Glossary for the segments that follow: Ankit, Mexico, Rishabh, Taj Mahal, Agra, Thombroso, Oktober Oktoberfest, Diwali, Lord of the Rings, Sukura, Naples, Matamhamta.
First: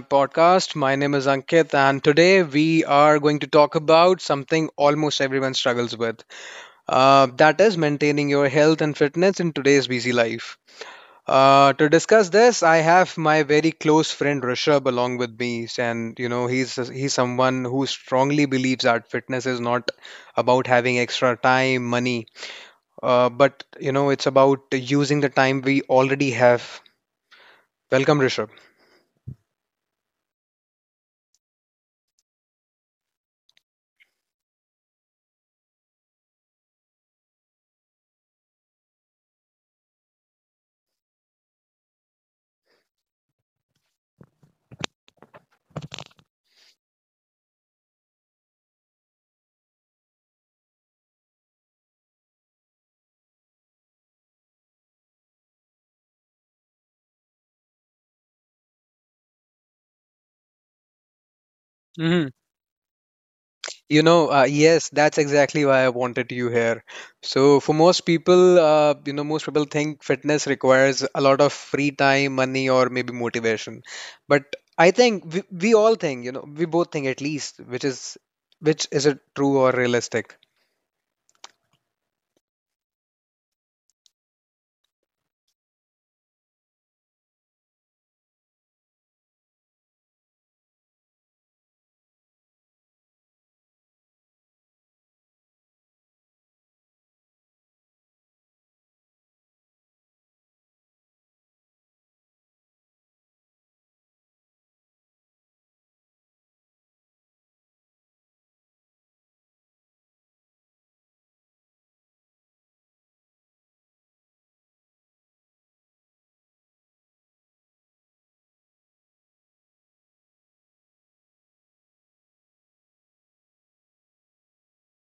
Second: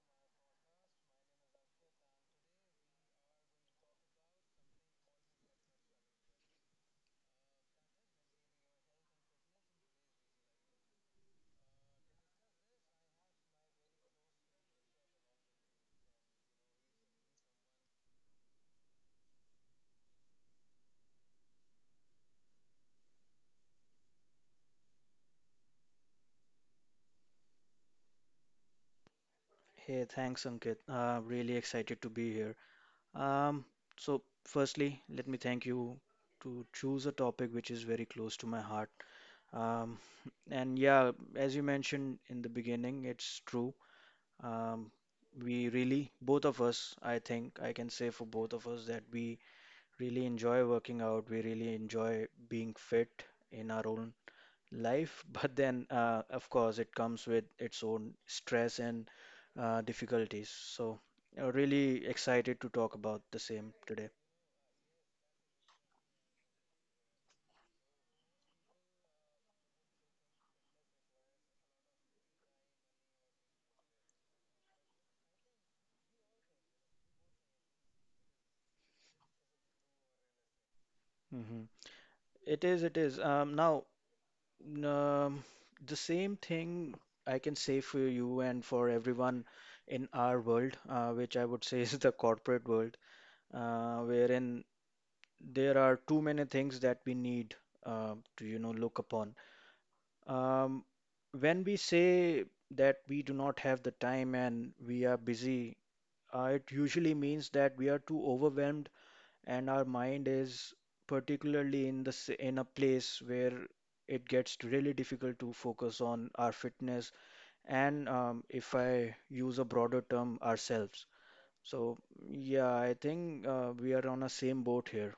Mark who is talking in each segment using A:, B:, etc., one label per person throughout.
A: podcast. My name is Ankit, and today we are going to talk about something almost everyone struggles with that is, maintaining your health and fitness in today's busy life. To discuss this, I have my very close friend Rishabh along with me, and he's someone who strongly believes that fitness is not about having extra time, money, but it's about using the time we already have. Welcome, Rishabh.
B: Hey, thanks, Ankit. Really excited to be here. Um, so, firstly, let me thank you to choose a topic which is very close to my heart. Um, and yeah, as you mentioned in the beginning, it's true. Um, we really, both of us, I think I can say for both of us that we really enjoy working out. We really enjoy being fit in our own life, but then, of course, it comes with its own stress and difficulties. So, really excited to talk about the same
A: You
B: today.
A: know, uh, yes, that's exactly why I wanted you here. So, for most people, most people think fitness requires a lot of free time, money, or maybe motivation. But I think we all think, we both think at least, which is it true or realistic?
B: Mhm. It is, it is. Um, the same thing I can say for you and for everyone in our world, which I would say is the corporate world, wherein there are too many things that we need to, you know, look upon. Um, when we say that we do not have the time and we are busy, it usually means that we are too overwhelmed and our mind is particularly in a place where it gets really difficult to focus on our fitness and, if I use a broader term, ourselves. So yeah, I think we are on a same boat here.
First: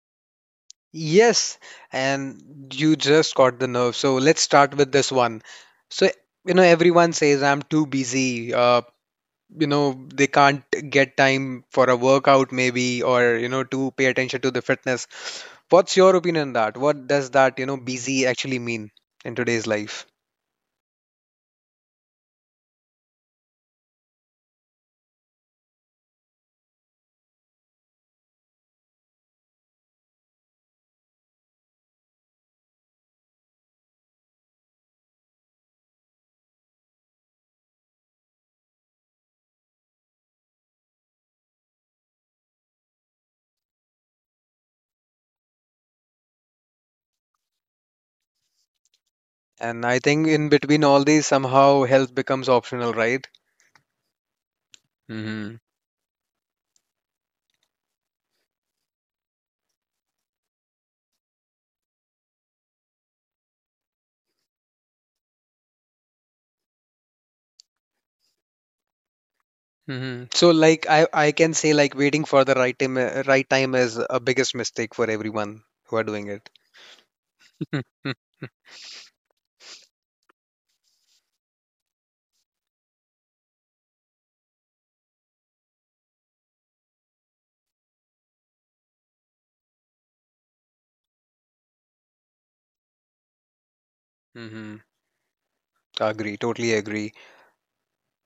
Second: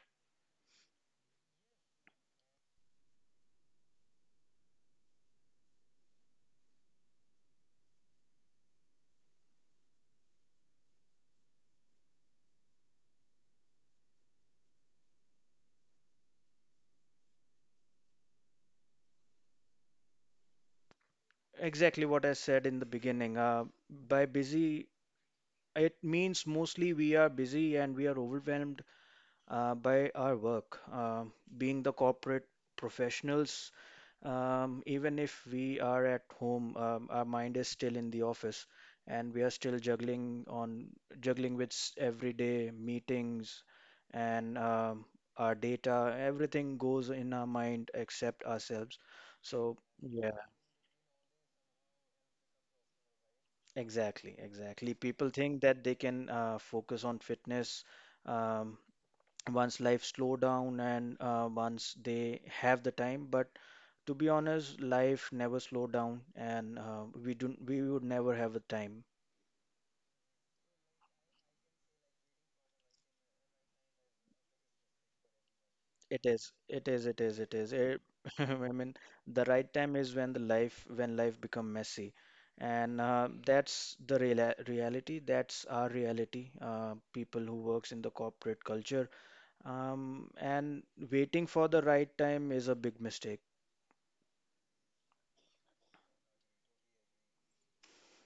A: Yes, and you just caught the nerve. So let's start with this one. So, everyone says I'm too busy. They can't get time for a workout, maybe, or to pay attention to the fitness. What's your opinion on that? What does that busy actually mean in today's life?
B: Exactly what I said in the beginning. By busy, it means mostly we are busy and we are overwhelmed by our work. Being the corporate professionals, even if we are at home, our mind is still in the office and we are still juggling with everyday meetings and, our data. Everything goes in our mind except ourselves. So
A: And I think
B: yeah.
A: in between all these somehow health becomes optional, right?
B: Exactly, exactly. People
A: hmm
B: think that they can focus on fitness Um, once life slow down and once they have the time, but to be honest life never slow down and we would never have a time.
A: so, like, I can say, like, waiting for the right time, right time is a biggest mistake for everyone who are
B: It
A: doing
B: is
A: it.
B: it is it is it is it, i mean the right time is when the life when life become messy, and that's the real reality, that's our reality. People who works in the corporate culture, and waiting for the right time is a big mistake.
A: hmm Agree, totally agree.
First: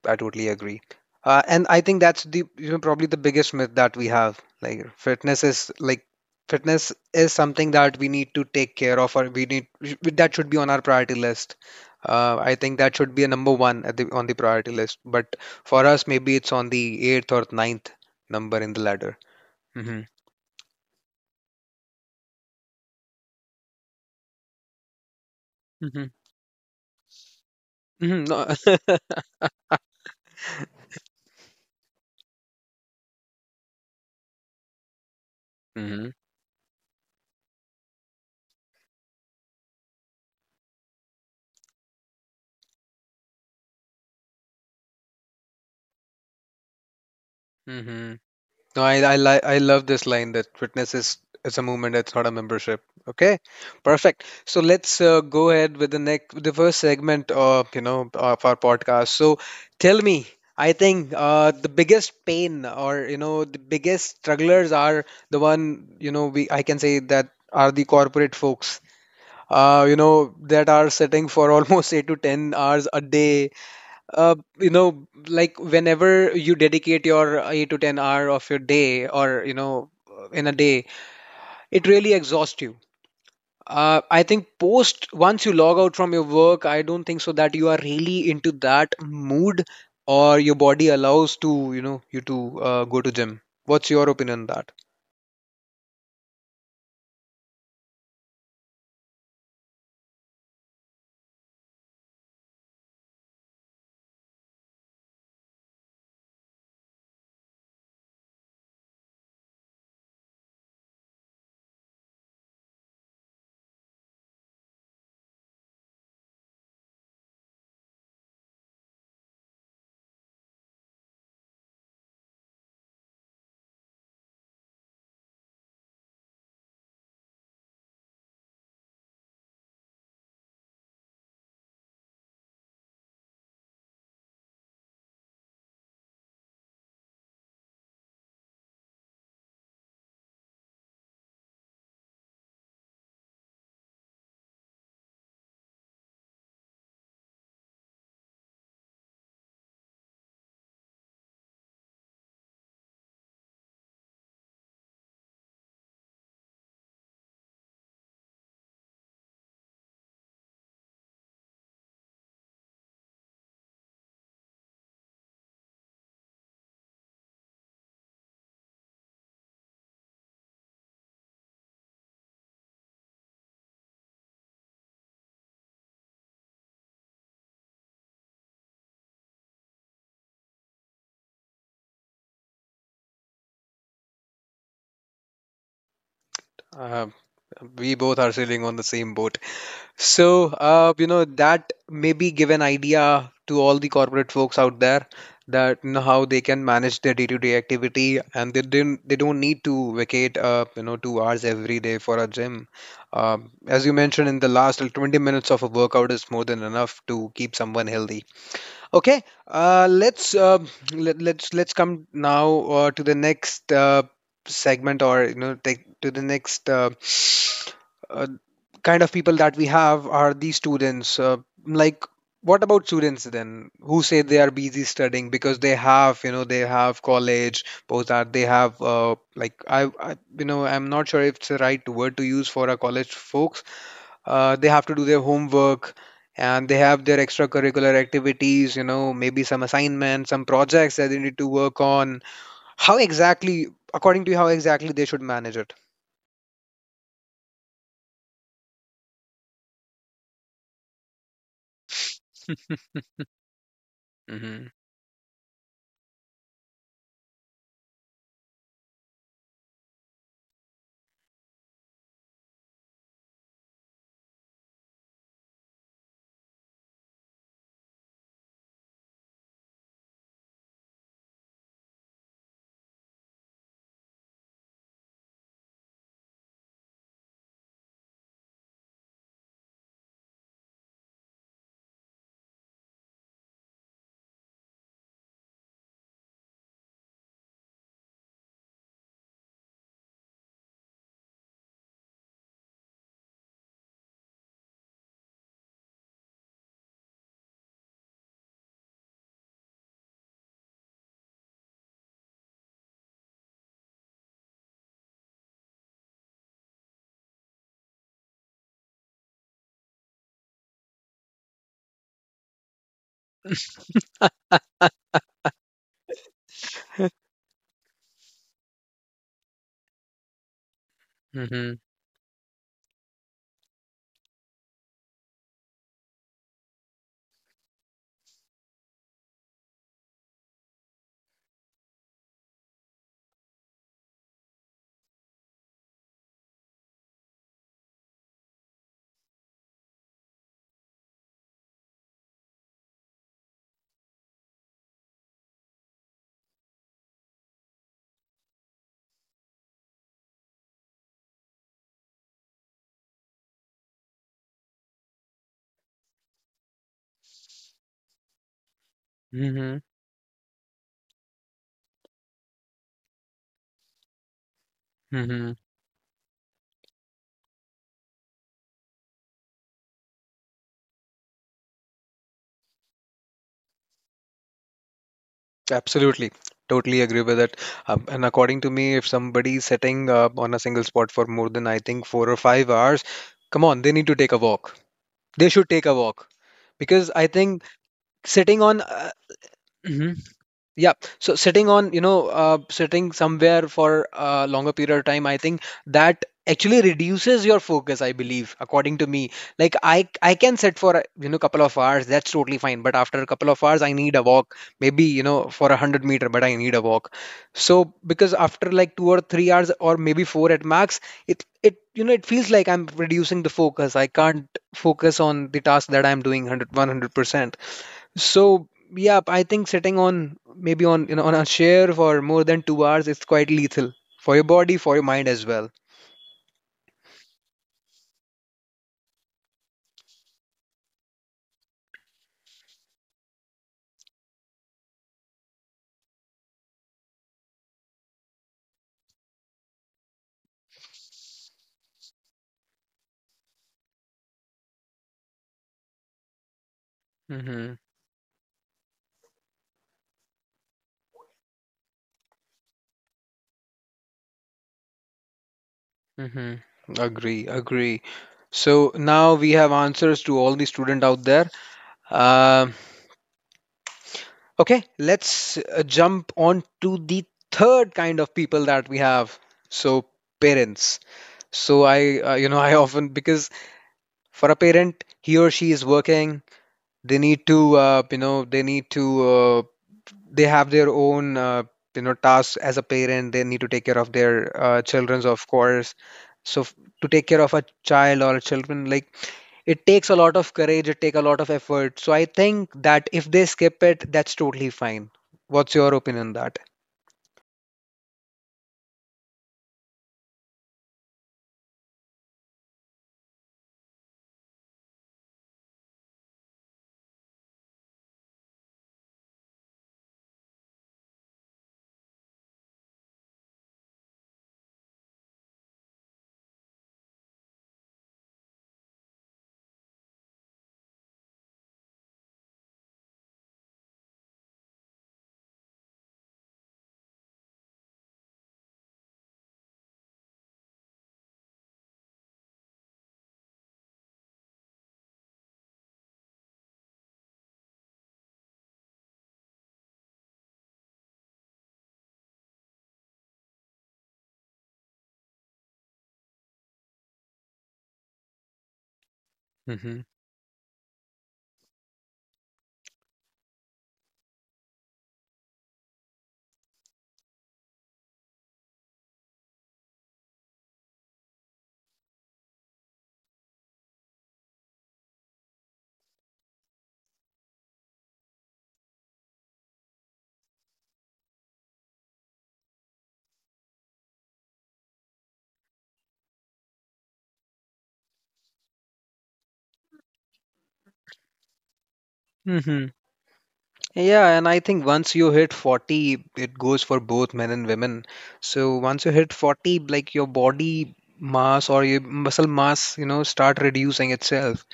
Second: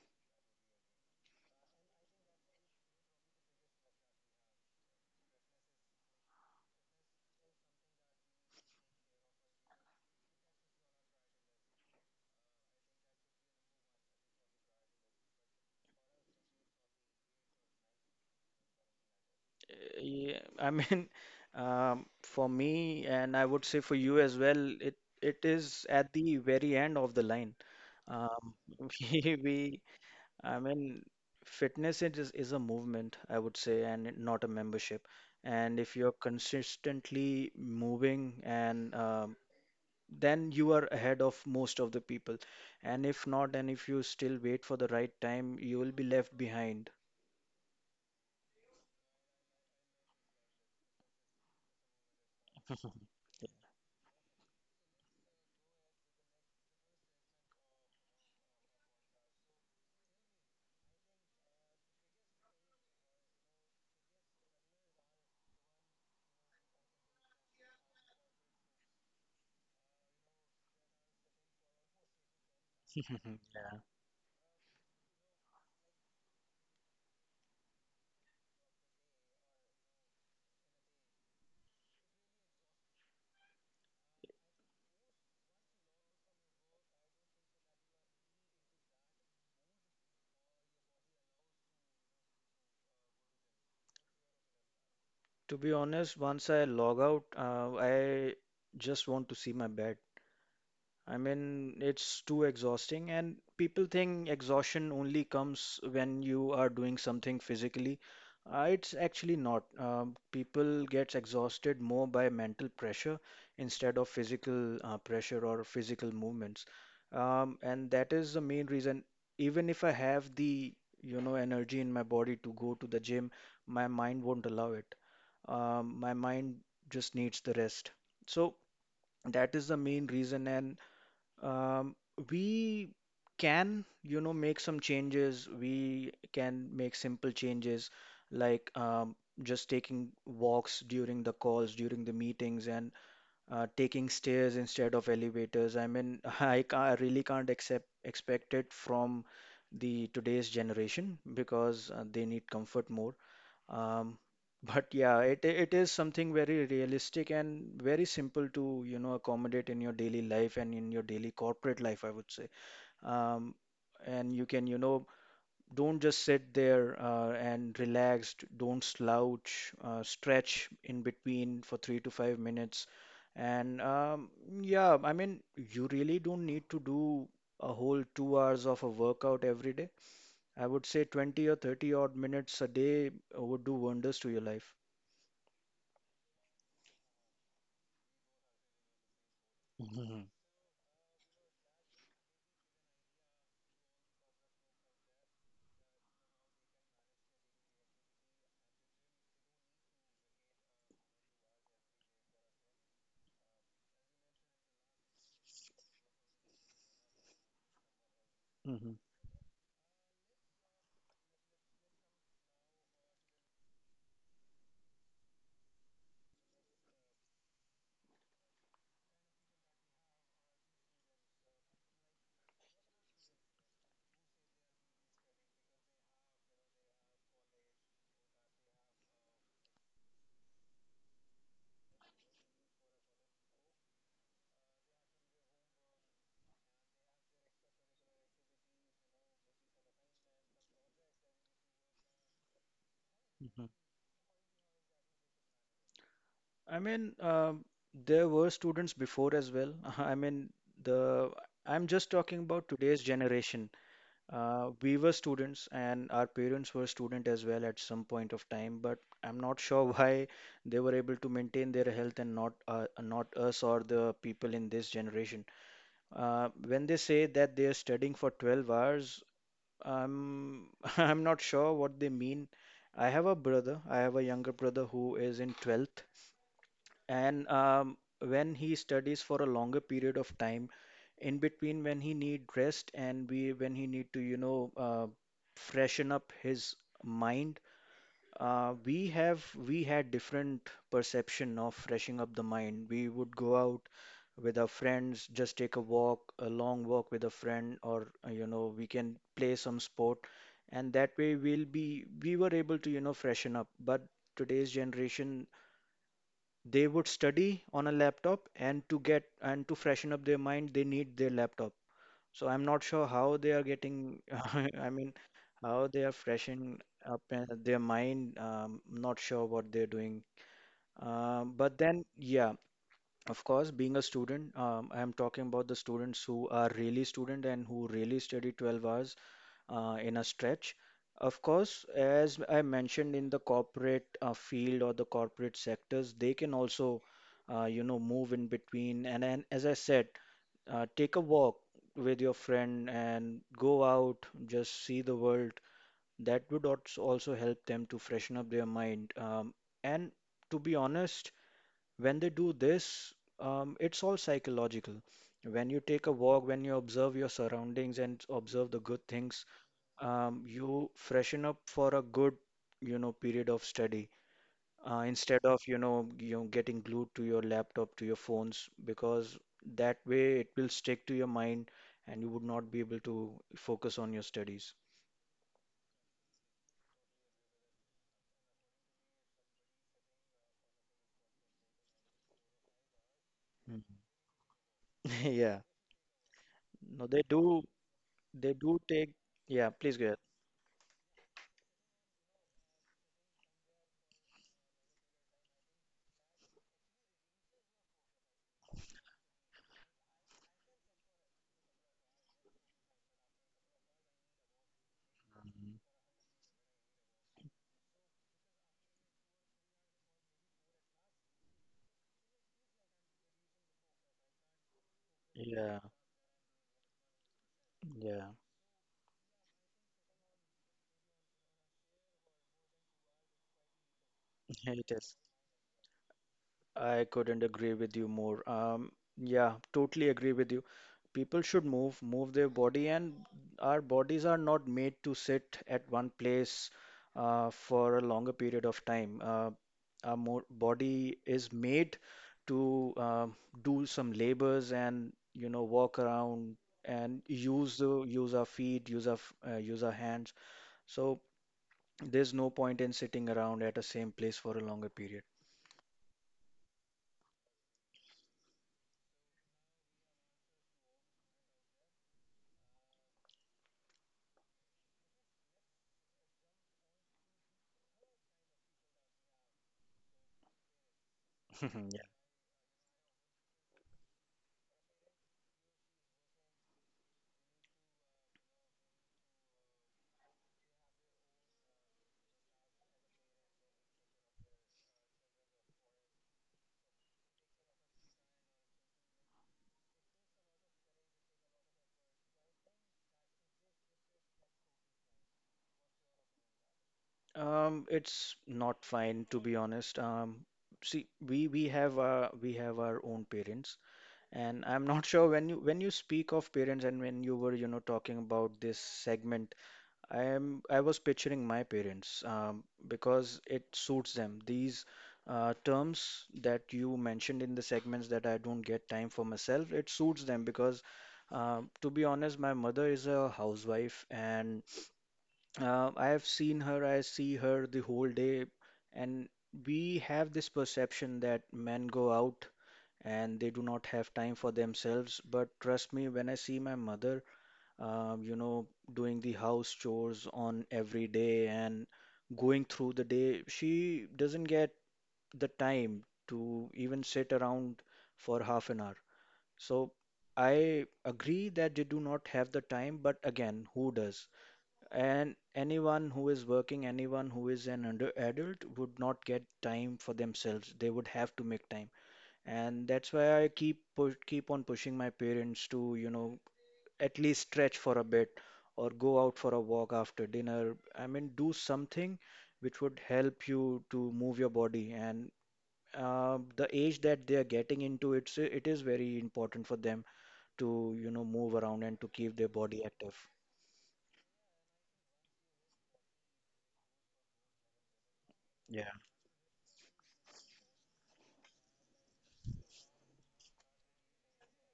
A: I totally agree. And I think that's the probably the biggest myth that we have. Like fitness is something that we need to take care of, or we need that should be on our priority list. I think that should be a number one at on the priority list. But for us, maybe it's on the eighth or ninth number in the ladder. Mm-hmm.
B: Yeah, I mean, for me, and I would say for you as well, it is
A: Mm-hmm.
B: at the very end of the line.
A: Mm-hmm.
B: Um,
A: No.
B: we, we, I mean, fitness is a movement, I would say, and not a membership. And if you're consistently moving, and, then you are ahead of most of the people. And if not, and if you still wait for the right time, you will be left behind.
A: Mm-hmm. No, I love this line that fitness is it's a movement, it's not a membership. Okay, perfect. So let's go ahead with the first segment of you know of our podcast. So tell me, I think the biggest pain or the biggest strugglers are the one you know we I can say that are the corporate folks. That are sitting for almost 8 to 10 hours a day, like whenever you dedicate your 8 to 10 hour of your day, or in a day, it really exhausts you. I think post once you log out from your work, I don't think so that you are really into that mood, or your body allows to you to go to gym. What's your opinion on that?
B: To be honest, once I log out, I just want to see my bed. I mean, it's too exhausting, and people think exhaustion only comes when you are doing something physically. It's actually not. People get exhausted more by mental pressure instead of physical pressure or physical movements. And that is the main reason. Even if I have the, you know, energy in my body to go to the gym, my mind won't allow it. My mind just needs the rest. So that is the main reason, and, um, we can, you know, make some changes. We can make simple changes like, just taking walks during the calls, during the meetings, and taking stairs instead of elevators. I mean, I really can't accept expect it from the today's generation because they need comfort more. Um, but yeah, it is something very realistic and very simple to, you know, accommodate in your daily life and in your daily corporate life, I would say. Um, and you can, you know, don't just sit there and relaxed, don't slouch, stretch in between for 3 to 5 minutes. And, yeah, I mean, you really don't need to do a whole 2 hours of a workout every day. I would say 20 or 30 odd minutes a day would do wonders to your life.
A: uh, we both are sailing on the same boat.
B: Mhm,
A: So, that maybe give an idea to all the corporate folks out there, that how they can manage their day-to-day activity, and they don't need to vacate 2 hours every day for a gym. As you mentioned in the last, like, 20 minutes of a workout is more than enough to keep someone healthy.
B: mhm,
A: Okay, let's let, let's come now to the next segment, or take to the next uh, kind of people that we have are these students. Like, what about students then? Who say they are busy studying because they have college, post that they have, like, I'm not sure if it's the right word to use for our college folks, they have to do their homework, and they have their extracurricular activities, maybe some assignments, some projects that they need to work on. How exactly,
B: mhm.
A: according to you, how exactly they should manage it?
B: I mean, there were students before as well. I mean, the I'm just talking about today's generation.
A: Mhm,
B: We were students, and our parents were student as well at some point of time. But I'm not sure why they were able to maintain their health and not us or the people in this generation. When they say that they are studying for 12 hours, I'm I'm not sure what they mean. I have a brother. I have a younger brother who is in 12th, and, when he studies for a longer period of time, in between when he need rest and we when he need to, you know, freshen up his mind, we had different perception of freshing up the mind. We would go out with our friends, just take a walk, a long walk with a friend, or, you know, we can play some sport, and that way we were able to, you know, freshen up. But today's generation, they would study on a laptop, and to get and to freshen up their mind, they need their laptop. So I'm not sure how they are getting, I mean, how they are freshening up their mind. Not sure what they're doing. Um,
A: mhm,
B: but then, yeah, of course, being a student, I'm talking about the students who are really student and who really study 12 hours in a stretch. Of course, as I mentioned in the corporate field or the corporate sectors, they can also, you know, move in between. And as I said, take a walk with your friend and go out, just see the world. That would also help them to freshen up their mind. And to be honest, when they do this, it's all psychological. When you take a walk, when you observe your surroundings and observe the good things,
A: mhm,
B: you freshen up for a good, you know, period of study instead
A: mhm.
B: of you know, getting glued to your laptop to your phones, because that way it will stick to your mind and you would not be able to focus on your studies.
A: Absolutely. Totally agree with it. And according to me, if somebody's sitting on a single spot for more than, I think, 4 or 5 hours, come on,
B: Mhm.
A: they need to take a walk. They
B: Yeah,
A: should take a walk,
B: no,
A: because
B: they
A: I
B: do
A: think
B: they
A: sitting
B: do
A: on.
B: take. Yeah, please go ahead.
A: Yeah, so sitting on, you know, sitting somewhere for a longer period of time, I think that actually reduces your focus, I believe, according to me. Like I can sit for a couple of hours, that's totally fine, but after a couple of hours I need a walk, maybe, for
B: Mhm.
A: a 100 meter, but I need a walk. So because after like 2 or 3 hours or maybe 4 at max, it feels like I'm reducing the focus. I can't focus on the
B: Yeah,
A: task that I'm doing 100%.
B: yeah,
A: So yeah, I think sitting on, maybe on you know on a chair for more than 2 hours, it's quite lethal for your body,
B: it
A: for your
B: is.
A: mind as well.
B: I couldn't agree with you more. Yeah, totally agree with you. People should move, move their body, and our bodies are not made to sit at one place for a longer period of time. Our mo body is made to, do some labors and you know walk around and
A: Mm-hmm.
B: use the use our feet, use our hands. So there's no point in sitting around at the same place for a longer period.
A: Mm-hmm. Agree, agree. So now we have answers to all the student out there. Um okay, let's jump on to the third kind of people that we have. So parents. So I often because for a parent, he or she is working. They need to, They have their own tasks as a parent, they need to take care of their children's, of course. So to take care of a child or children, like, it takes a lot of courage, it take a lot of effort. So I think that if they skip it, that's totally fine. What's your opinion on that?
B: It's not fine to be honest. See, we have, we have our own parents, and I'm not sure when you speak of parents and when you were, you know, talking about this segment, I was picturing my parents, because it suits them. These terms that you mentioned in the segments, that I don't get time for myself, it suits them because, to be honest, my mother is a housewife and, I have seen her, I see her the whole day, and we have this perception that men go out and they do not have time for themselves. But trust me, when I see my mother, you know, doing the house chores on every day and going through the day, she doesn't get the time to even sit around for half an hour. So
A: hmm
B: I agree that they do not have the time, but again, who does? And anyone who is working, anyone who is an under adult would not get time for themselves. They would have to make time. And that's why I keep on pushing my parents to, you know, at least stretch for a bit or go out for a walk after dinner. I mean, do something which would help you to move your body. And the age that they are getting into, it is very important for them to, you know, move around and to keep their body
A: hmm
B: active.
A: Yeah, and I think once you hit 40, it goes for both men and women. So
B: Yeah.
A: once you hit 40, like your body mass or your muscle mass, you know, start reducing itself.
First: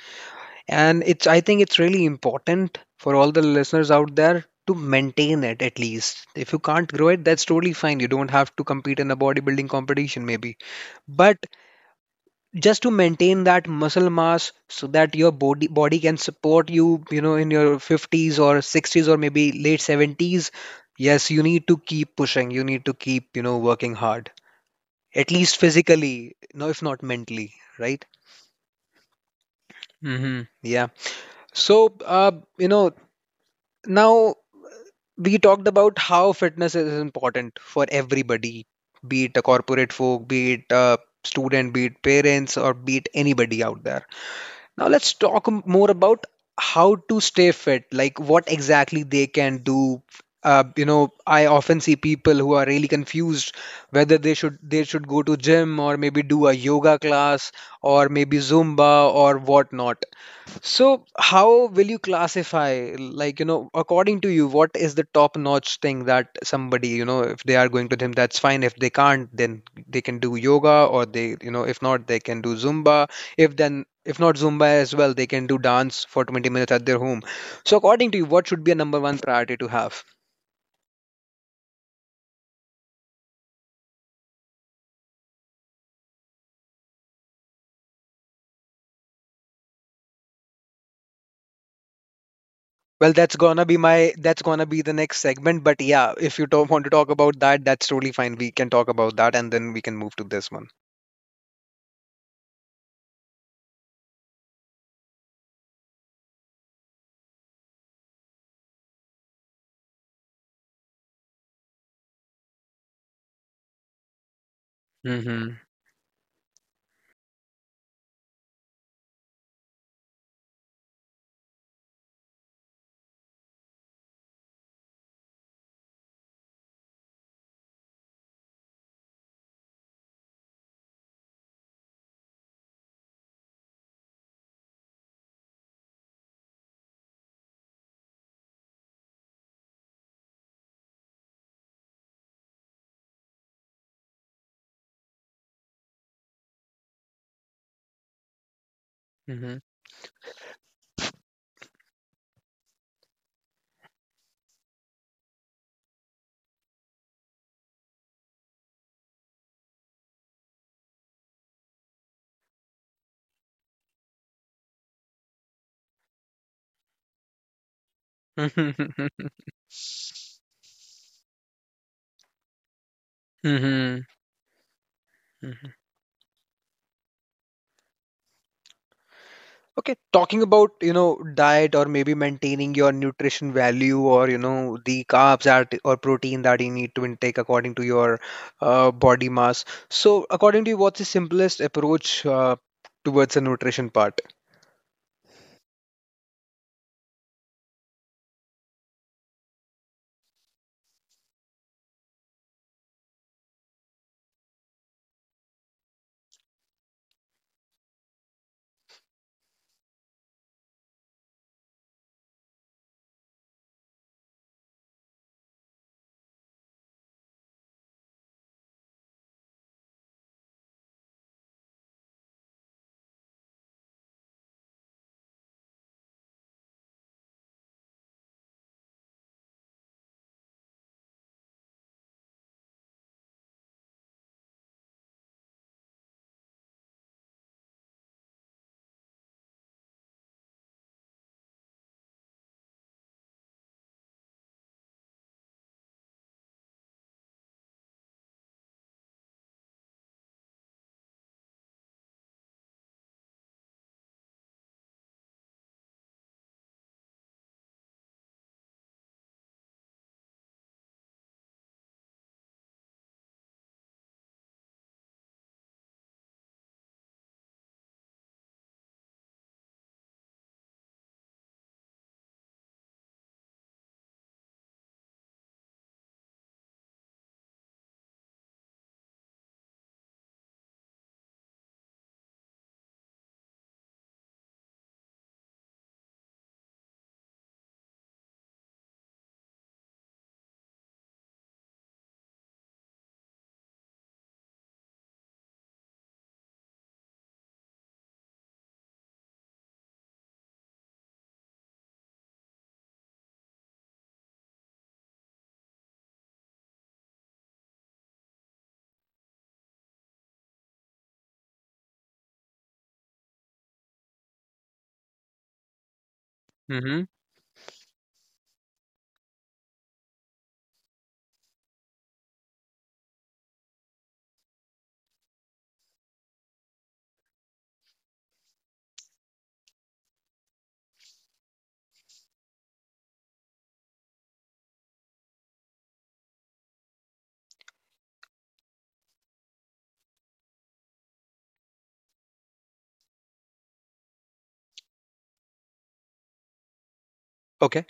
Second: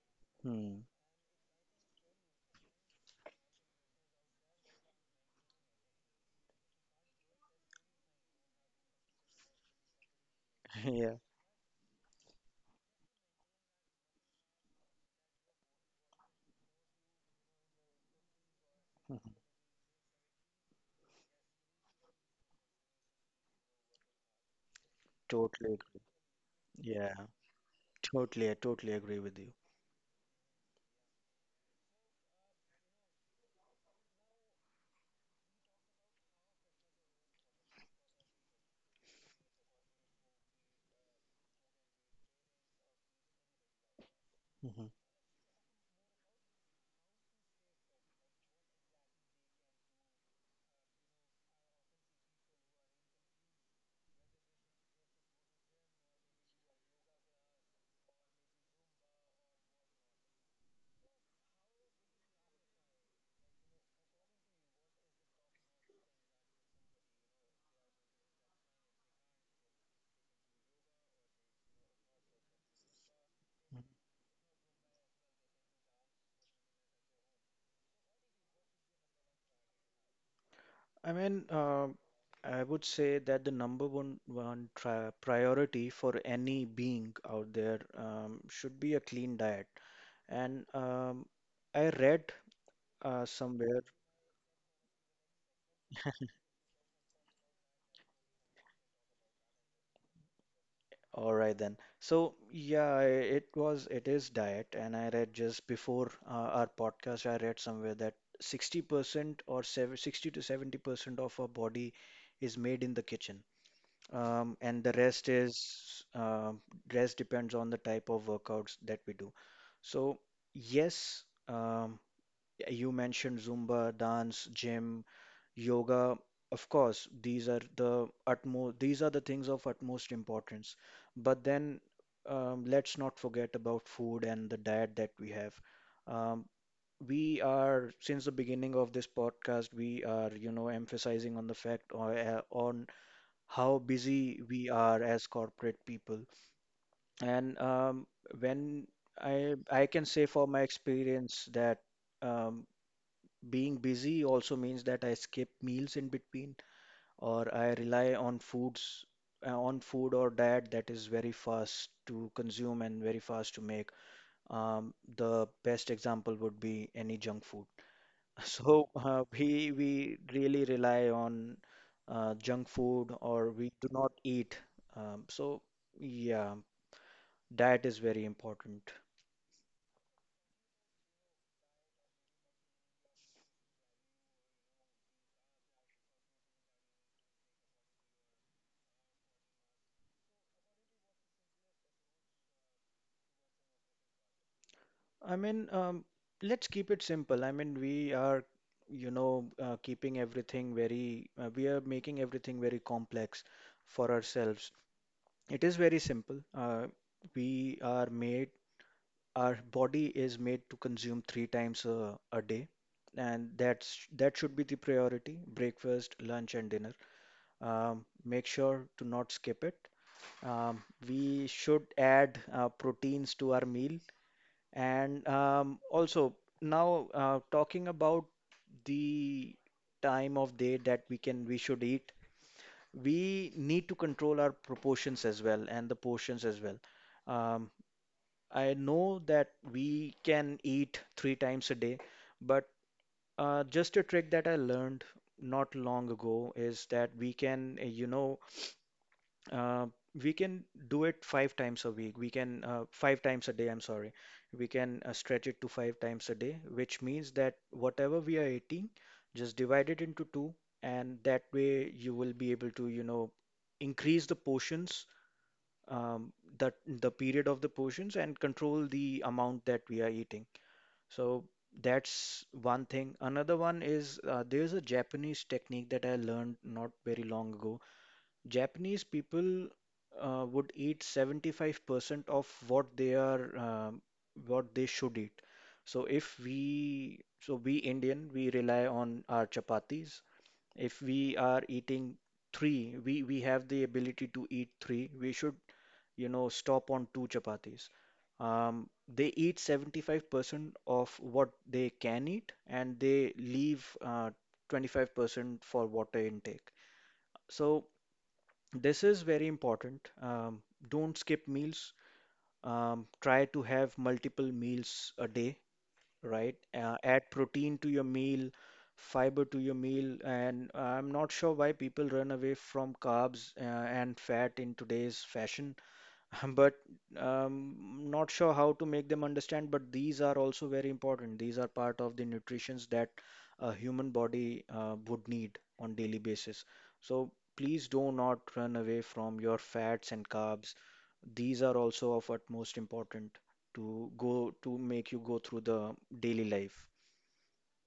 B: Hmm.
A: And it's, I think it's really important for all the listeners out there to maintain it at least. If you can't grow it, that's totally fine. You don't have to compete in a bodybuilding competition, maybe. But just to maintain that muscle mass so that your body can support you you know in your 50s or 60s or
B: Yeah.
A: maybe late 70s. Yes, you need to keep pushing. You need to keep working hard, at least
B: Totally agree.
A: physically, no, if not
B: Yeah,
A: mentally, right?
B: totally, I totally agree with you.
A: Mm-hmm. Yeah. So you know now we talked about how fitness is important for everybody, be it a corporate folk, be it a student, be it parents, or be it anybody out there. Now
B: Hmm.
A: let's talk more about how to stay fit, like what exactly they can do. I often see people who are really confused whether they should go to gym or maybe do a yoga class or maybe Zumba or whatnot. So, how will you classify, like, according to you, what is the top-notch thing that somebody, if they are going to gym, that's fine. If they can't, then they can do yoga, or they, if not, they can do Zumba. If not Zumba as well, they can do dance for 20 minutes at their home. So, according to you, what should be a number one priority to have?
B: I mean, I would say that the number one one tri priority for any being out there, should be a clean diet. And, I read
A: Well, that's gonna be
B: somewhere,
A: my, that's gonna be the next segment. But yeah, if you don't want to talk about that, that's totally fine. We can talk about that, and then we can move to this one.
B: all right then. So yeah, it was it is diet, and I read just before our podcast, I read somewhere that 60% or 760 to 70% of our body is made in the kitchen. And the rest
A: hmm
B: is rest depends on the type of workouts that we do. So yes, you mentioned Zumba, dance, gym, yoga. Of course, these are the things of utmost importance. But then let's not forget about food and the diet that we have. Um, we are, Since the beginning of this podcast, we are emphasizing on the fact on how busy we are as corporate people. And when I can say for my experience that um, being busy also means that I skip meals in between, or I rely on food or diet that is very fast to consume and very fast to make. The best example would be any junk food.
A: hmm
B: So uh, we we really rely on junk food, or we do
A: Mm-hmm.
B: not eat. So
A: hmm
B: yeah, diet is very important.
A: Okay, talking about, diet or maybe maintaining your nutrition value, or, the carbs that or protein that you need to intake according to your body mass. So, according to you, what's the simplest approach towards the nutrition part?
B: I mean, um, let's keep it simple. I mean, we are, you know, keeping everything very, we are making everything very complex for ourselves. It is very simple. We are made our body is made to consume three times a day, and that should be the priority: breakfast, lunch, and dinner. Make sure to not skip it. Um, we should add proteins to our meal, and also now talking about the time of day that we should eat, we need to control our proportions as well and the portions as well. Um, I know that we can eat three times a day, but just a trick that I learned not long ago is that we can, you know, uh, we can do it five times a week. We can, five times a day, I'm sorry. We can stretch it to five times a day, which means that whatever we are eating, just divide it into two, and that way you will be able to, you know, increase the portions um, the period of the portions and control the amount that we are eating. So that's one thing. Another one is there's a Japanese technique that I learned not very long ago. Japanese people would eat 75% of what they are what they should eat. So if we so we Indian we rely on our chapatis. If we are eating three, we have the ability to eat three. We should, you know, stop on two chapatis. They eat 75% of what they can eat, and they leave 25% for water intake. So this is very important. Don't skip meals. Try to have multiple meals a day, right?
A: Mm-hmm.
B: Add protein to your meal, fiber to your meal. And I'm not sure why people run away from carbs and fat in today's fashion. But um, not sure how to make them understand. But these are also very important. These are part of the nutritions that a human body would need on daily basis. So please do not run away from your fats and carbs. These are also of utmost important to go to make you go through the daily life.
A: Okay.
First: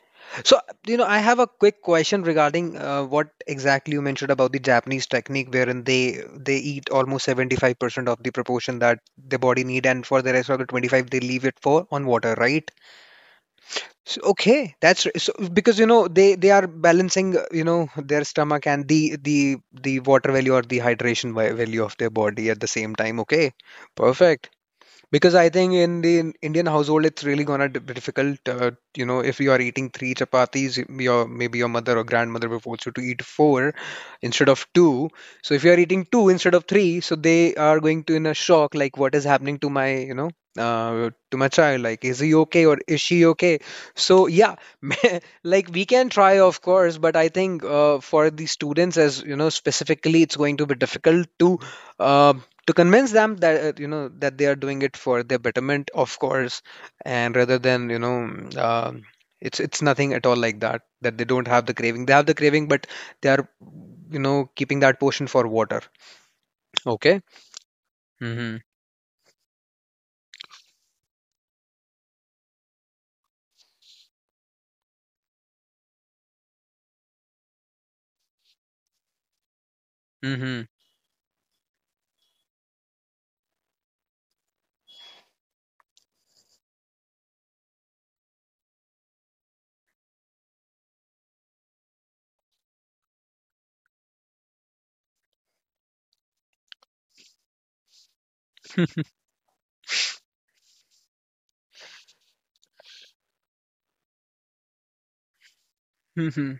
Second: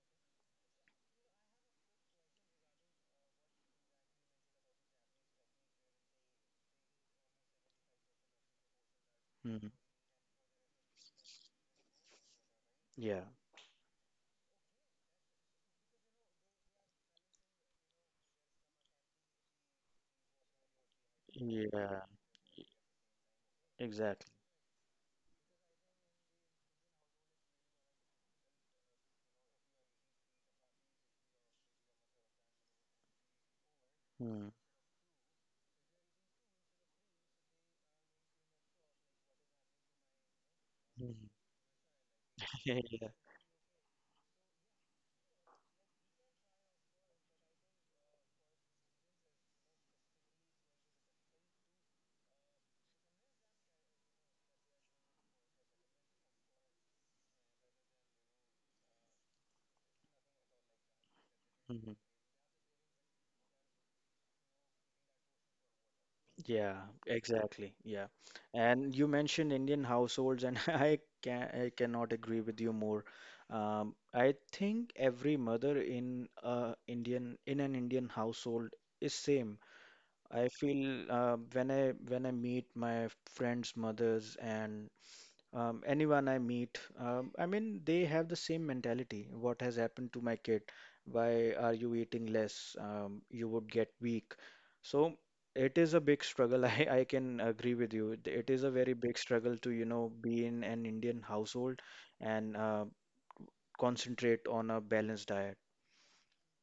A: So, I have a quick question regarding what exactly you mentioned about the Japanese technique, wherein they eat almost 75% of the proportion that the body
B: Mhm.
A: need, and for the rest of the 25, they leave it for on water, right?
B: Yeah,
A: So, okay, that's so because you know they are balancing their stomach and the water value or the hydration value of
B: yeah,
A: their body at the same time. Okay,
B: exactly.
A: perfect. Because I think in the Indian household, it's really gonna be difficult. If you are eating three chapatis, y- your maybe your mother or grandmother will force you to eat four instead
B: Mm.
A: of two. So if you are eating two instead of three, so they are going to in a shock, like what is happening to my, you know, uh,
B: Mhm.
A: to my child? Like, is he okay or is she okay? So yeah, like we can try, of course, but I think for the students, as you know, specifically, it's going to be difficult um, to convince them that that they are doing it for their betterment, of course, and rather than you know um it's nothing at all like that, that they don't have the craving. They have the craving, but they are, you know, keeping that portion for water.
B: Yeah,
A: Okay.
B: exactly. Yeah.
A: Mm-hmm.
B: And you mentioned Indian households, and I cannot agree with you more. I think every mother in a Indian in an Indian household is same. I
A: Mm-hmm.
B: feel when I meet my friends' mothers and anyone I meet, they have the same mentality. What has happened to my kid? Why are you eating less? You would get weak. So it is a big struggle. I can agree with you. It is a very big struggle to, you know, be in an Indian household and concentrate on a balanced diet.
A: Mm-hmm.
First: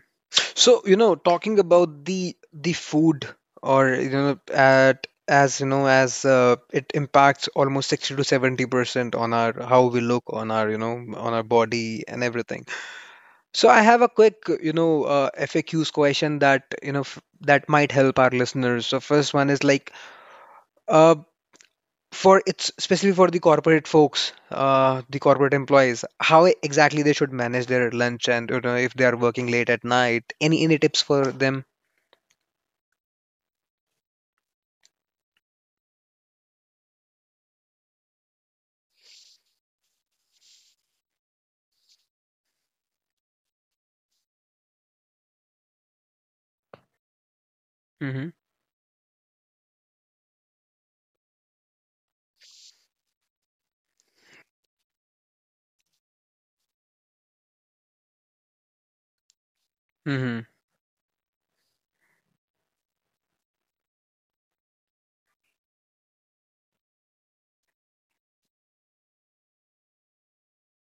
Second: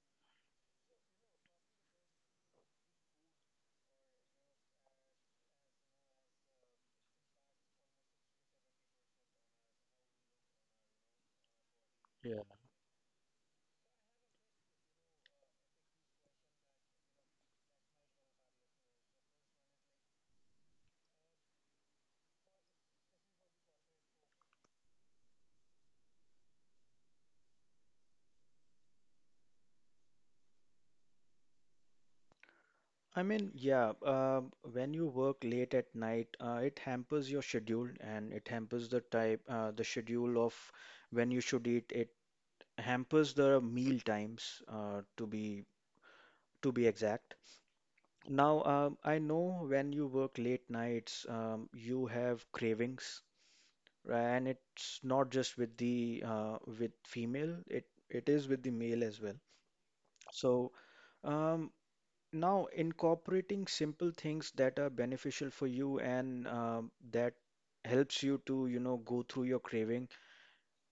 A: So, you know, talking about the food, or you know, at as you know, as it impacts almost 60 to 70% on our, how we look, on our, you know, on our body and
B: Yeah.
A: everything. So I have a quick, you know, FAQs question that, you know, f that might help our listeners. So first one is like, uh, for it's especially for the corporate folks, the corporate employees, how exactly they should manage their lunch and, you know, if they are working late at night. Any tips for them?
B: I mean, yeah, uh, when you work late at night, it hampers your schedule, and it hampers the schedule of when you should eat. It hampers the meal times to be exact.
A: Mm-hmm.
B: I know when you work late nights, you have cravings, right? And it's not just with the with female, it is with the male as well.
A: Mm-hmm.
B: So, um, now incorporating simple things that are beneficial for you and that helps you to, you know, go through your craving.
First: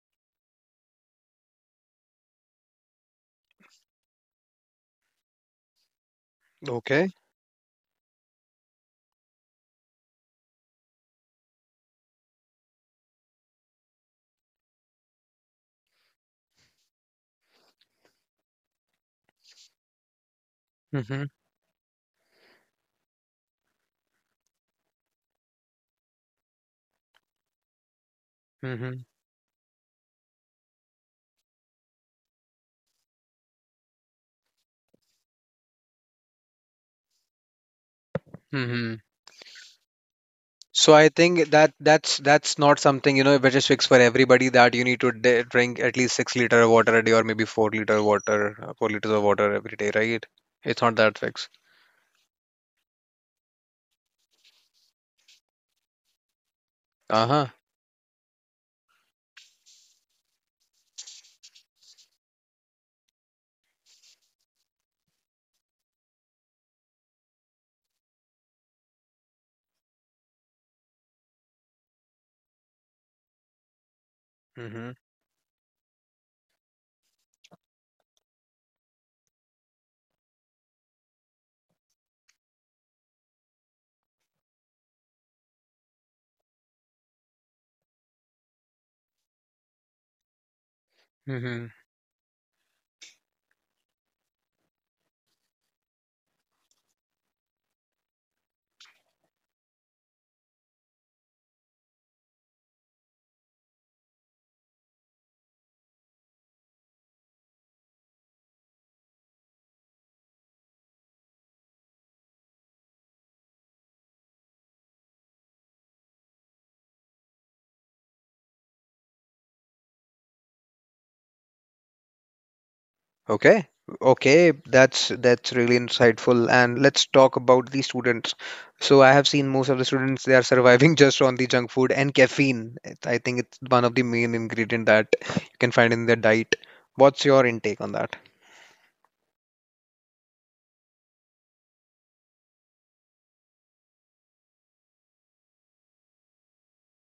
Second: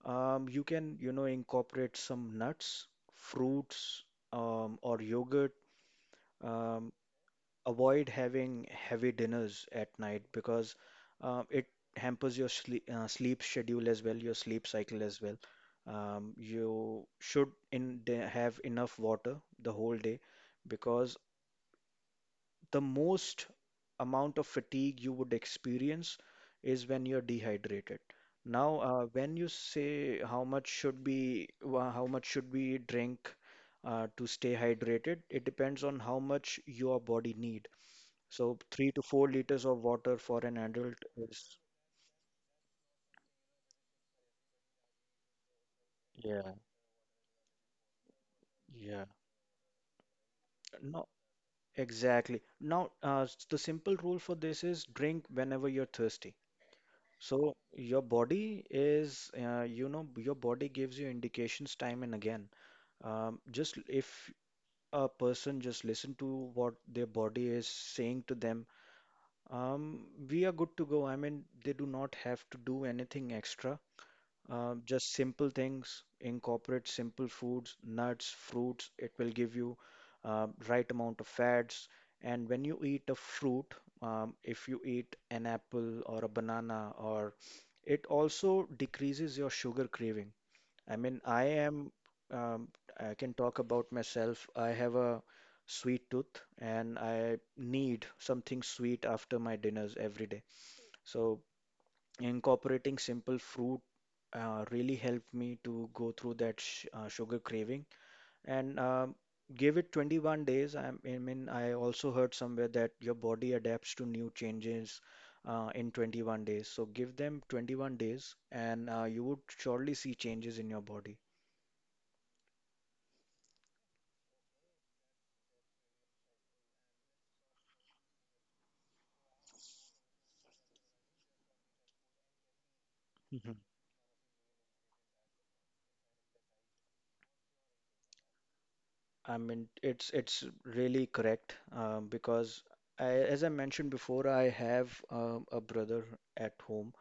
B: You can, you know, incorporate some nuts, fruits, or yogurt. Um,
A: Okay.
B: avoid having heavy dinners at night because it hampers your sleep schedule as well, your sleep cycle as well. You should have enough water the whole day, because
A: Mm-hmm.
B: the most amount of fatigue you would experience is when you're dehydrated. Now, when you say how much should be wha- how much should we drink to stay hydrated, it depends on how much your body need. So three
A: Mm-hmm.
B: to four liters of water for an adult
A: So I think
B: is—
A: that's not something, you know, which is fixed for everybody, that you need to drink at least six
B: Yeah,
A: liter of water a day, or maybe 4 liter of water, four
B: yeah,
A: liters of water every day, right? It's not
B: no,
A: that fixed.
B: exactly. Now, the simple rule for this is drink whenever you're thirsty.
A: Uh huh.
B: So your body is, you know, your body gives you indications time and again. Just if a person just listen to what their body is saying to them, we are good to go. I mean, they do not have to do anything extra.
A: Mm-hmm.
B: Just simple things, incorporate simple foods, nuts, fruits. It will give you right amount of fats. And when you eat a fruit, if you eat an apple or a banana, or— it also decreases your sugar craving. I mean, I
A: Hmm.
B: am, um, I can talk about myself. I have a sweet tooth, and I need something sweet after my dinners every day. So incorporating simple fruit really helped me to go through that sh sugar craving, and gave it 21 days. I also heard somewhere that your body adapts to new changes in 21 days. So give them 21 days, and you would surely see changes in your body.
A: Okay. Okay, that's really insightful. And let's talk about the students. So I have seen most of the students, they are surviving just on the junk food and caffeine. I think it's
B: Mhm.
A: one of the main ingredient that you can find in their diet. What's your intake on that?
B: It's really correct, because I, as I mentioned before, I have a brother at home,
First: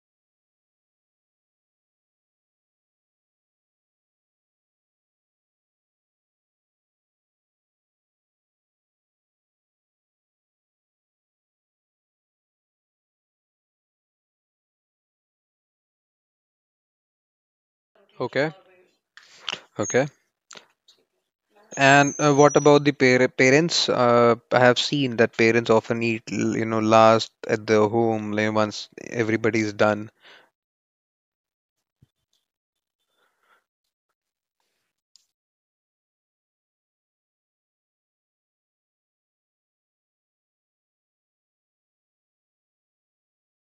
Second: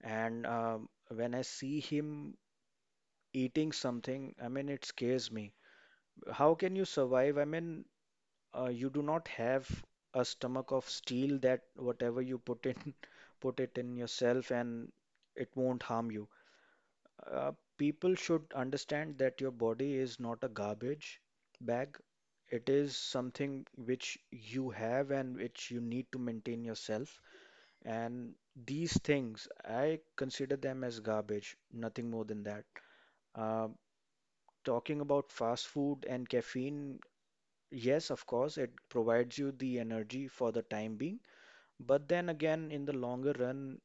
B: and when I see him eating something, I mean, it scares me. How can you survive? You do not have a stomach of steel that whatever you put in, put it in yourself and it won't harm you. Uh, people should
A: Okay,
B: understand that your body
A: okay.
B: is not a garbage bag.
A: And what
B: It
A: about the
B: is something
A: parents?
B: which
A: I
B: you
A: have
B: have
A: seen
B: and
A: that
B: which
A: parents
B: you
A: often
B: need to
A: eat,
B: maintain
A: you know,
B: yourself.
A: last at the
B: And
A: home, like, once
B: these things,
A: everybody's
B: I
A: done.
B: consider them as garbage, nothing more than that. Um, Talking about fast food and caffeine, yes, of course, it provides you the energy for the time being, but then again, in the longer run,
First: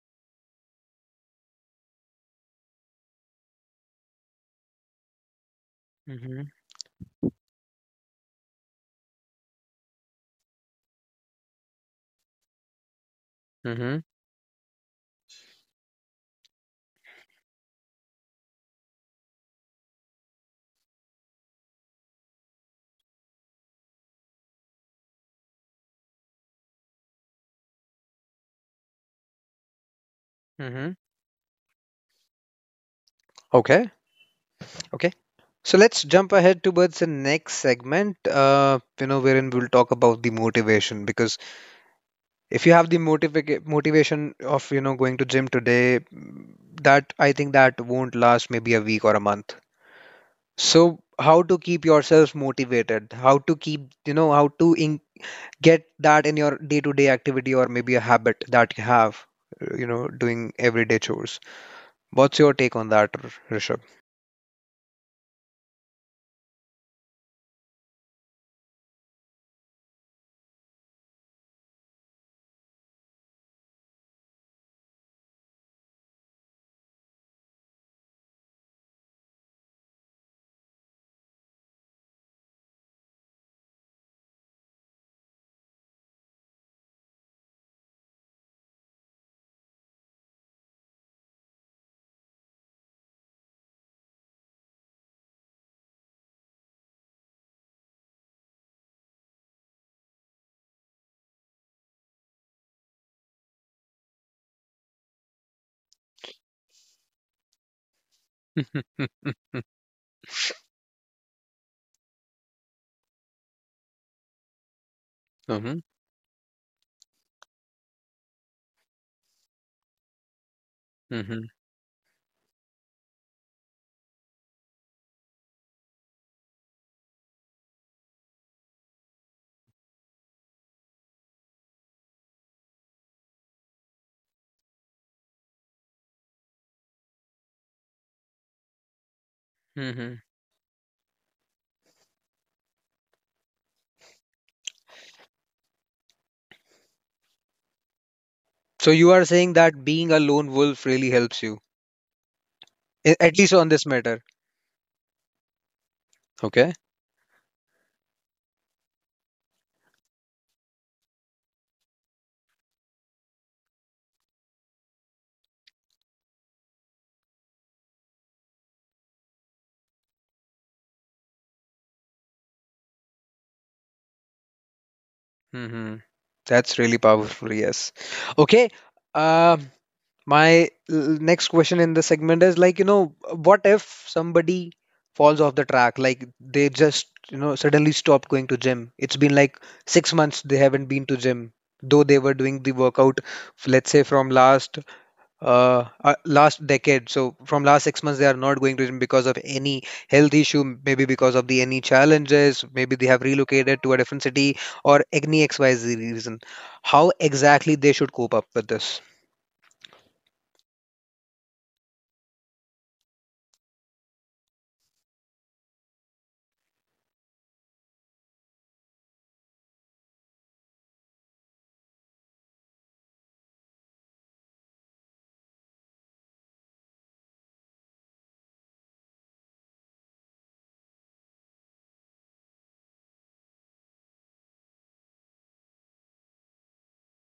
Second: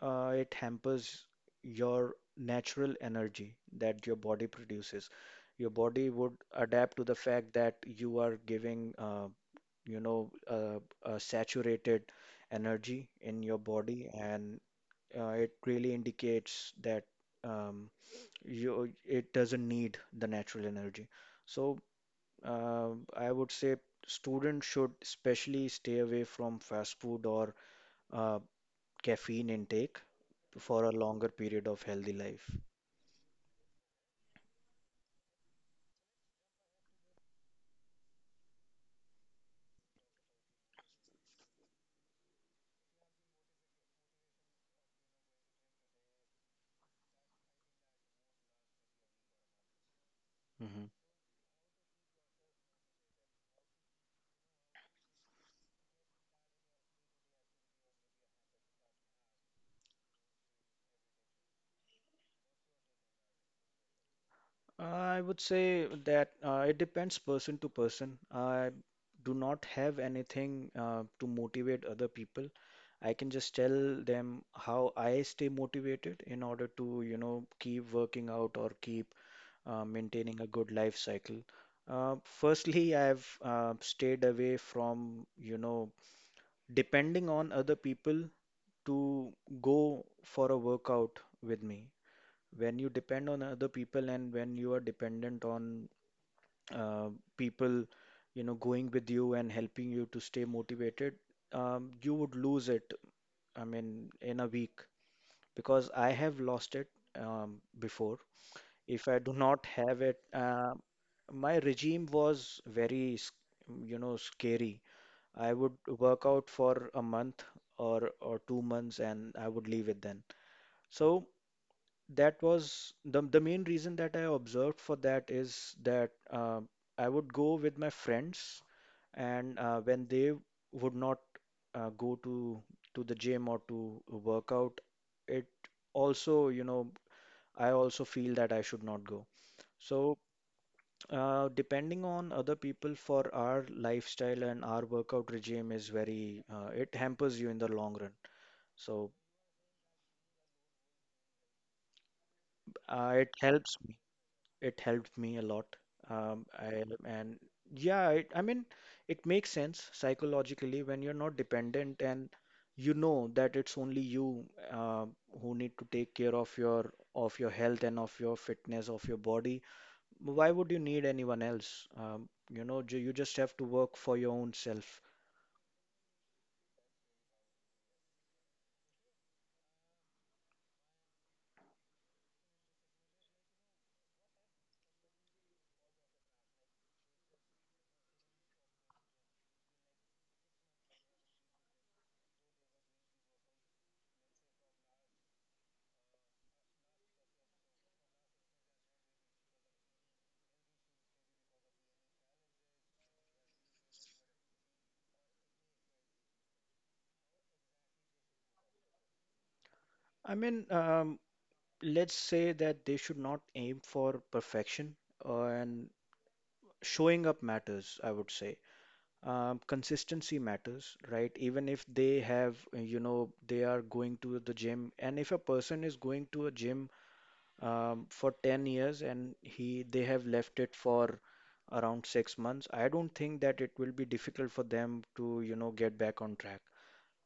B: it hampers your natural energy that your body produces. Your body would
A: Mm-hmm.
B: adapt to the fact that you are giving a saturated energy in your
A: Mm-hmm.
B: body, and it really indicates that um, you it doesn't need the natural energy. So I would say students should especially stay away from fast food or uh, caffeine intake for a
A: Mm-hmm.
B: longer period of healthy life.
A: Okay, okay. So let's jump ahead towards the next segment, you know, wherein we'll talk about the motivation, because if you have the motivation of, you know, going to gym today, that I think that won't last, maybe a week or a month.
B: Hmm.
A: So how to keep yourself motivated, how to keep, you know, how to get that in your day to day activity, or maybe a habit that you have, you know, doing everyday chores. What's your take on that, Rishabh?
B: I would say that it depends person to person. I do not have anything to motivate other people. I can just tell them how I stay motivated in order to, you know, keep working out or keep maintaining a good life cycle. Firstly, I've stayed away from, you know, depending on other people to go for a workout with me. When you depend on other people and when you are dependent on uh, people, you know, going with you and helping you to stay motivated, you would lose it, I mean, in a week, because I have lost it before. If I do not have it, my regime was very, scary. I would
A: Mhm,
B: work out for a month or 2 months, and I would leave it then. So
A: mhm,
B: that was the main reason that I observed for that is that I would go with my friends, and when they would not go to the gym or to work out, it also, you know, I also feel that I should not go. So
A: mhm.
B: depending on other people for our lifestyle and our workout regime is very, it hampers you in the long run.
A: So
B: So
A: you are saying that being a lone wolf really helps you, a-
B: it
A: at least on
B: helps
A: this
B: me.
A: matter.
B: It helped me a lot.
A: Okay.
B: I, and yeah, it makes sense psychologically when you're not dependent and you know that it's only you uh, who need to take care of your health and of your fitness, of your body. Why would you need anyone else? You just have to work for your own self.
A: Hmm. That's really powerful. Yes. Okay. Um my next question in the segment is like, you know, what if somebody falls off the track? Like they just, you know, suddenly stopped going to gym. It's been like 6 months they haven't been to gym, though they were doing the workout, let's say from last last decade. So from last 6 months, they are not going to gym because of any health issue, maybe because of the any challenges, maybe they have relocated to a different city, or any XYZ reason. How exactly they should cope up with this?
B: I mean, um, let's say that they should not aim for perfection, and showing up matters, I would say. Consistency matters, right? Even if they have, they are going to the gym, and if a person is going to a gym for 10 years, and he they have left it for around 6 months, I don't think that it will be difficult for them to, you know, get back on track.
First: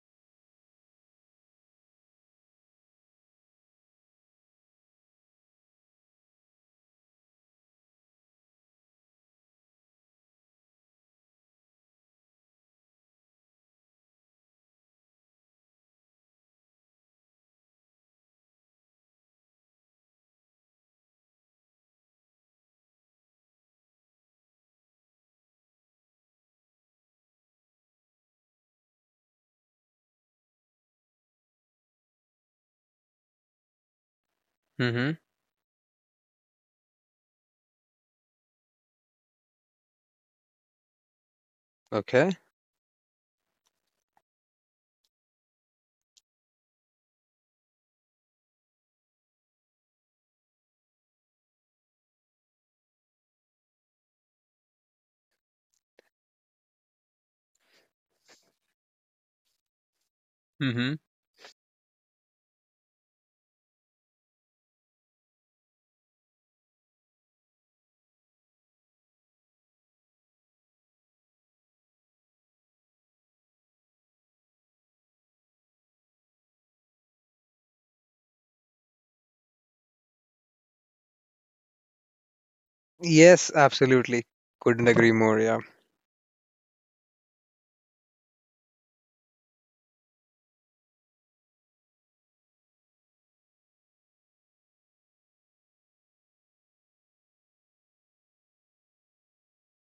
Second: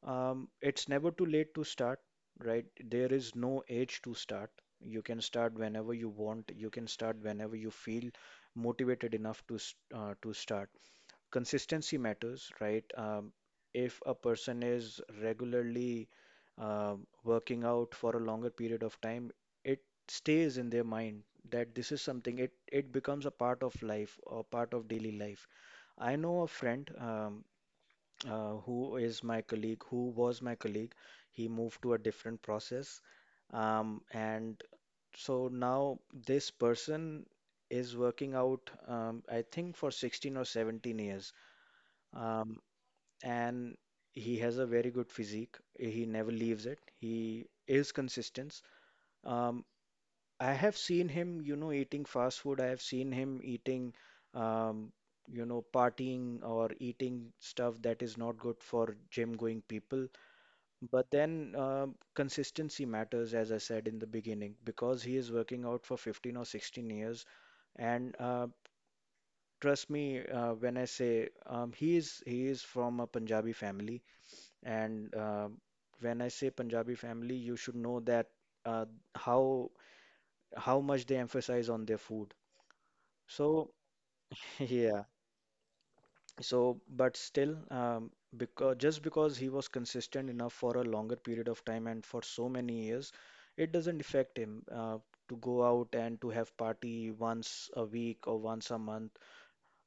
B: It's never too late to start, right? There is no age to start. You can start whenever you want. You can start whenever you feel motivated enough to to start. Consistency matters, right? If a person is regularly working out for a longer period of time, it stays in their mind that this is something. It becomes a part of life or part of daily life. I know a friend. Who was my colleague. He moved to a different process. And
A: Mm-hmm.
B: so now this person is working out, I think, for 16 or 17 years.
A: Okay.
B: Um, and he has a very good physique. He never leaves it. He is consistent. Um, I have seen him, you know, eating fast food. I have seen him eating, um, you know, partying or eating stuff that is not good for gym going people.
A: Mm-hmm.
B: But then consistency matters, as I said in the beginning, because he is working out for 15 or 16 years. And trust me when I say, he is from a Punjabi family, and when I say Punjabi family, you should know that uh, how how much they emphasize on their food.
A: Yes,
B: So,
A: absolutely. Couldn't
B: yeah.
A: agree more. Yeah.
B: So, but still, because just because he was consistent enough for a longer period of time and for so many years, it doesn't affect him to go out and to have party once a week or once a month.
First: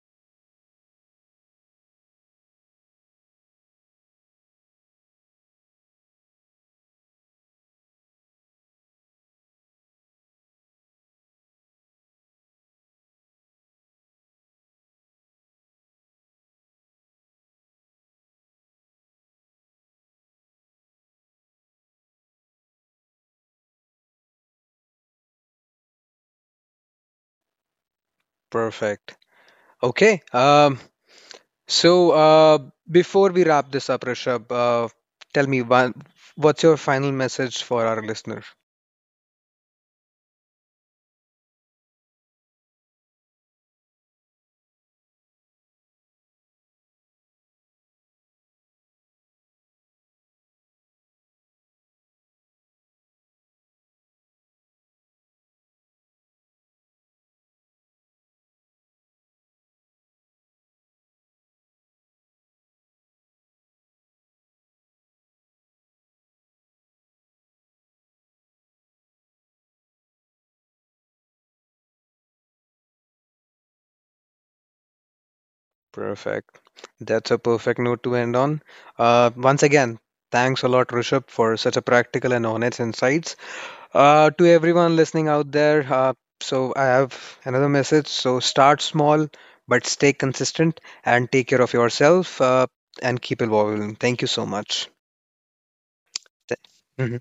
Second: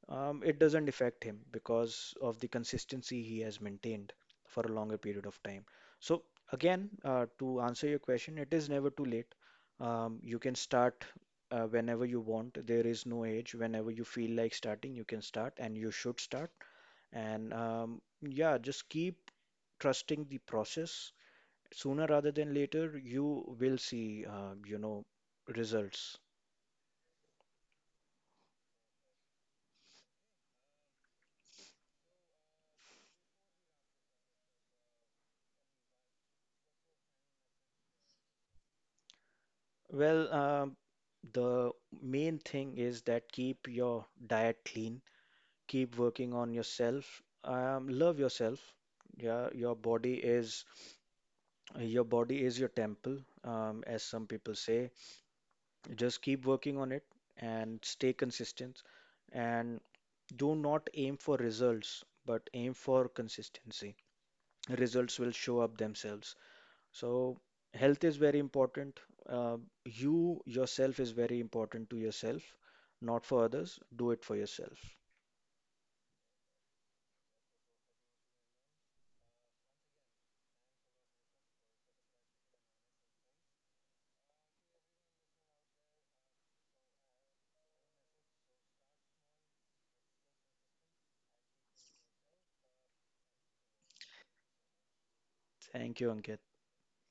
B: It doesn't affect him because of the consistency he has maintained for a longer period of time. So, again, to answer your question, it is never too late. You can start whenever you want. There is no age. Whenever you feel like starting, you can start and you should start. And yeah, just keep trusting the process. Sooner rather than later, you will see, results.
A: Perfect. Okay. So uh, before we wrap this up, Rishabh, tell me one, what's your final message for our listener?
B: Well, the main thing is that keep your diet clean, keep working on yourself, love yourself. Yeah, your body is your temple, as some people say. Just keep working on it and stay consistent, and do not aim for results, but aim for consistency. Results will show up themselves. So health is very important. Uh, you yourself is very important to yourself, not for others. Do it for yourself.
A: Perfect. That's a perfect note to end on. Once again, thanks a lot, Rishabh, for such a practical and honest insights. To everyone listening out there, so I have another message. So start small, but stay consistent, and take care of yourself, and keep evolving. Thank you so much.
B: Thank you, Ankit.
A: Th- Mhm.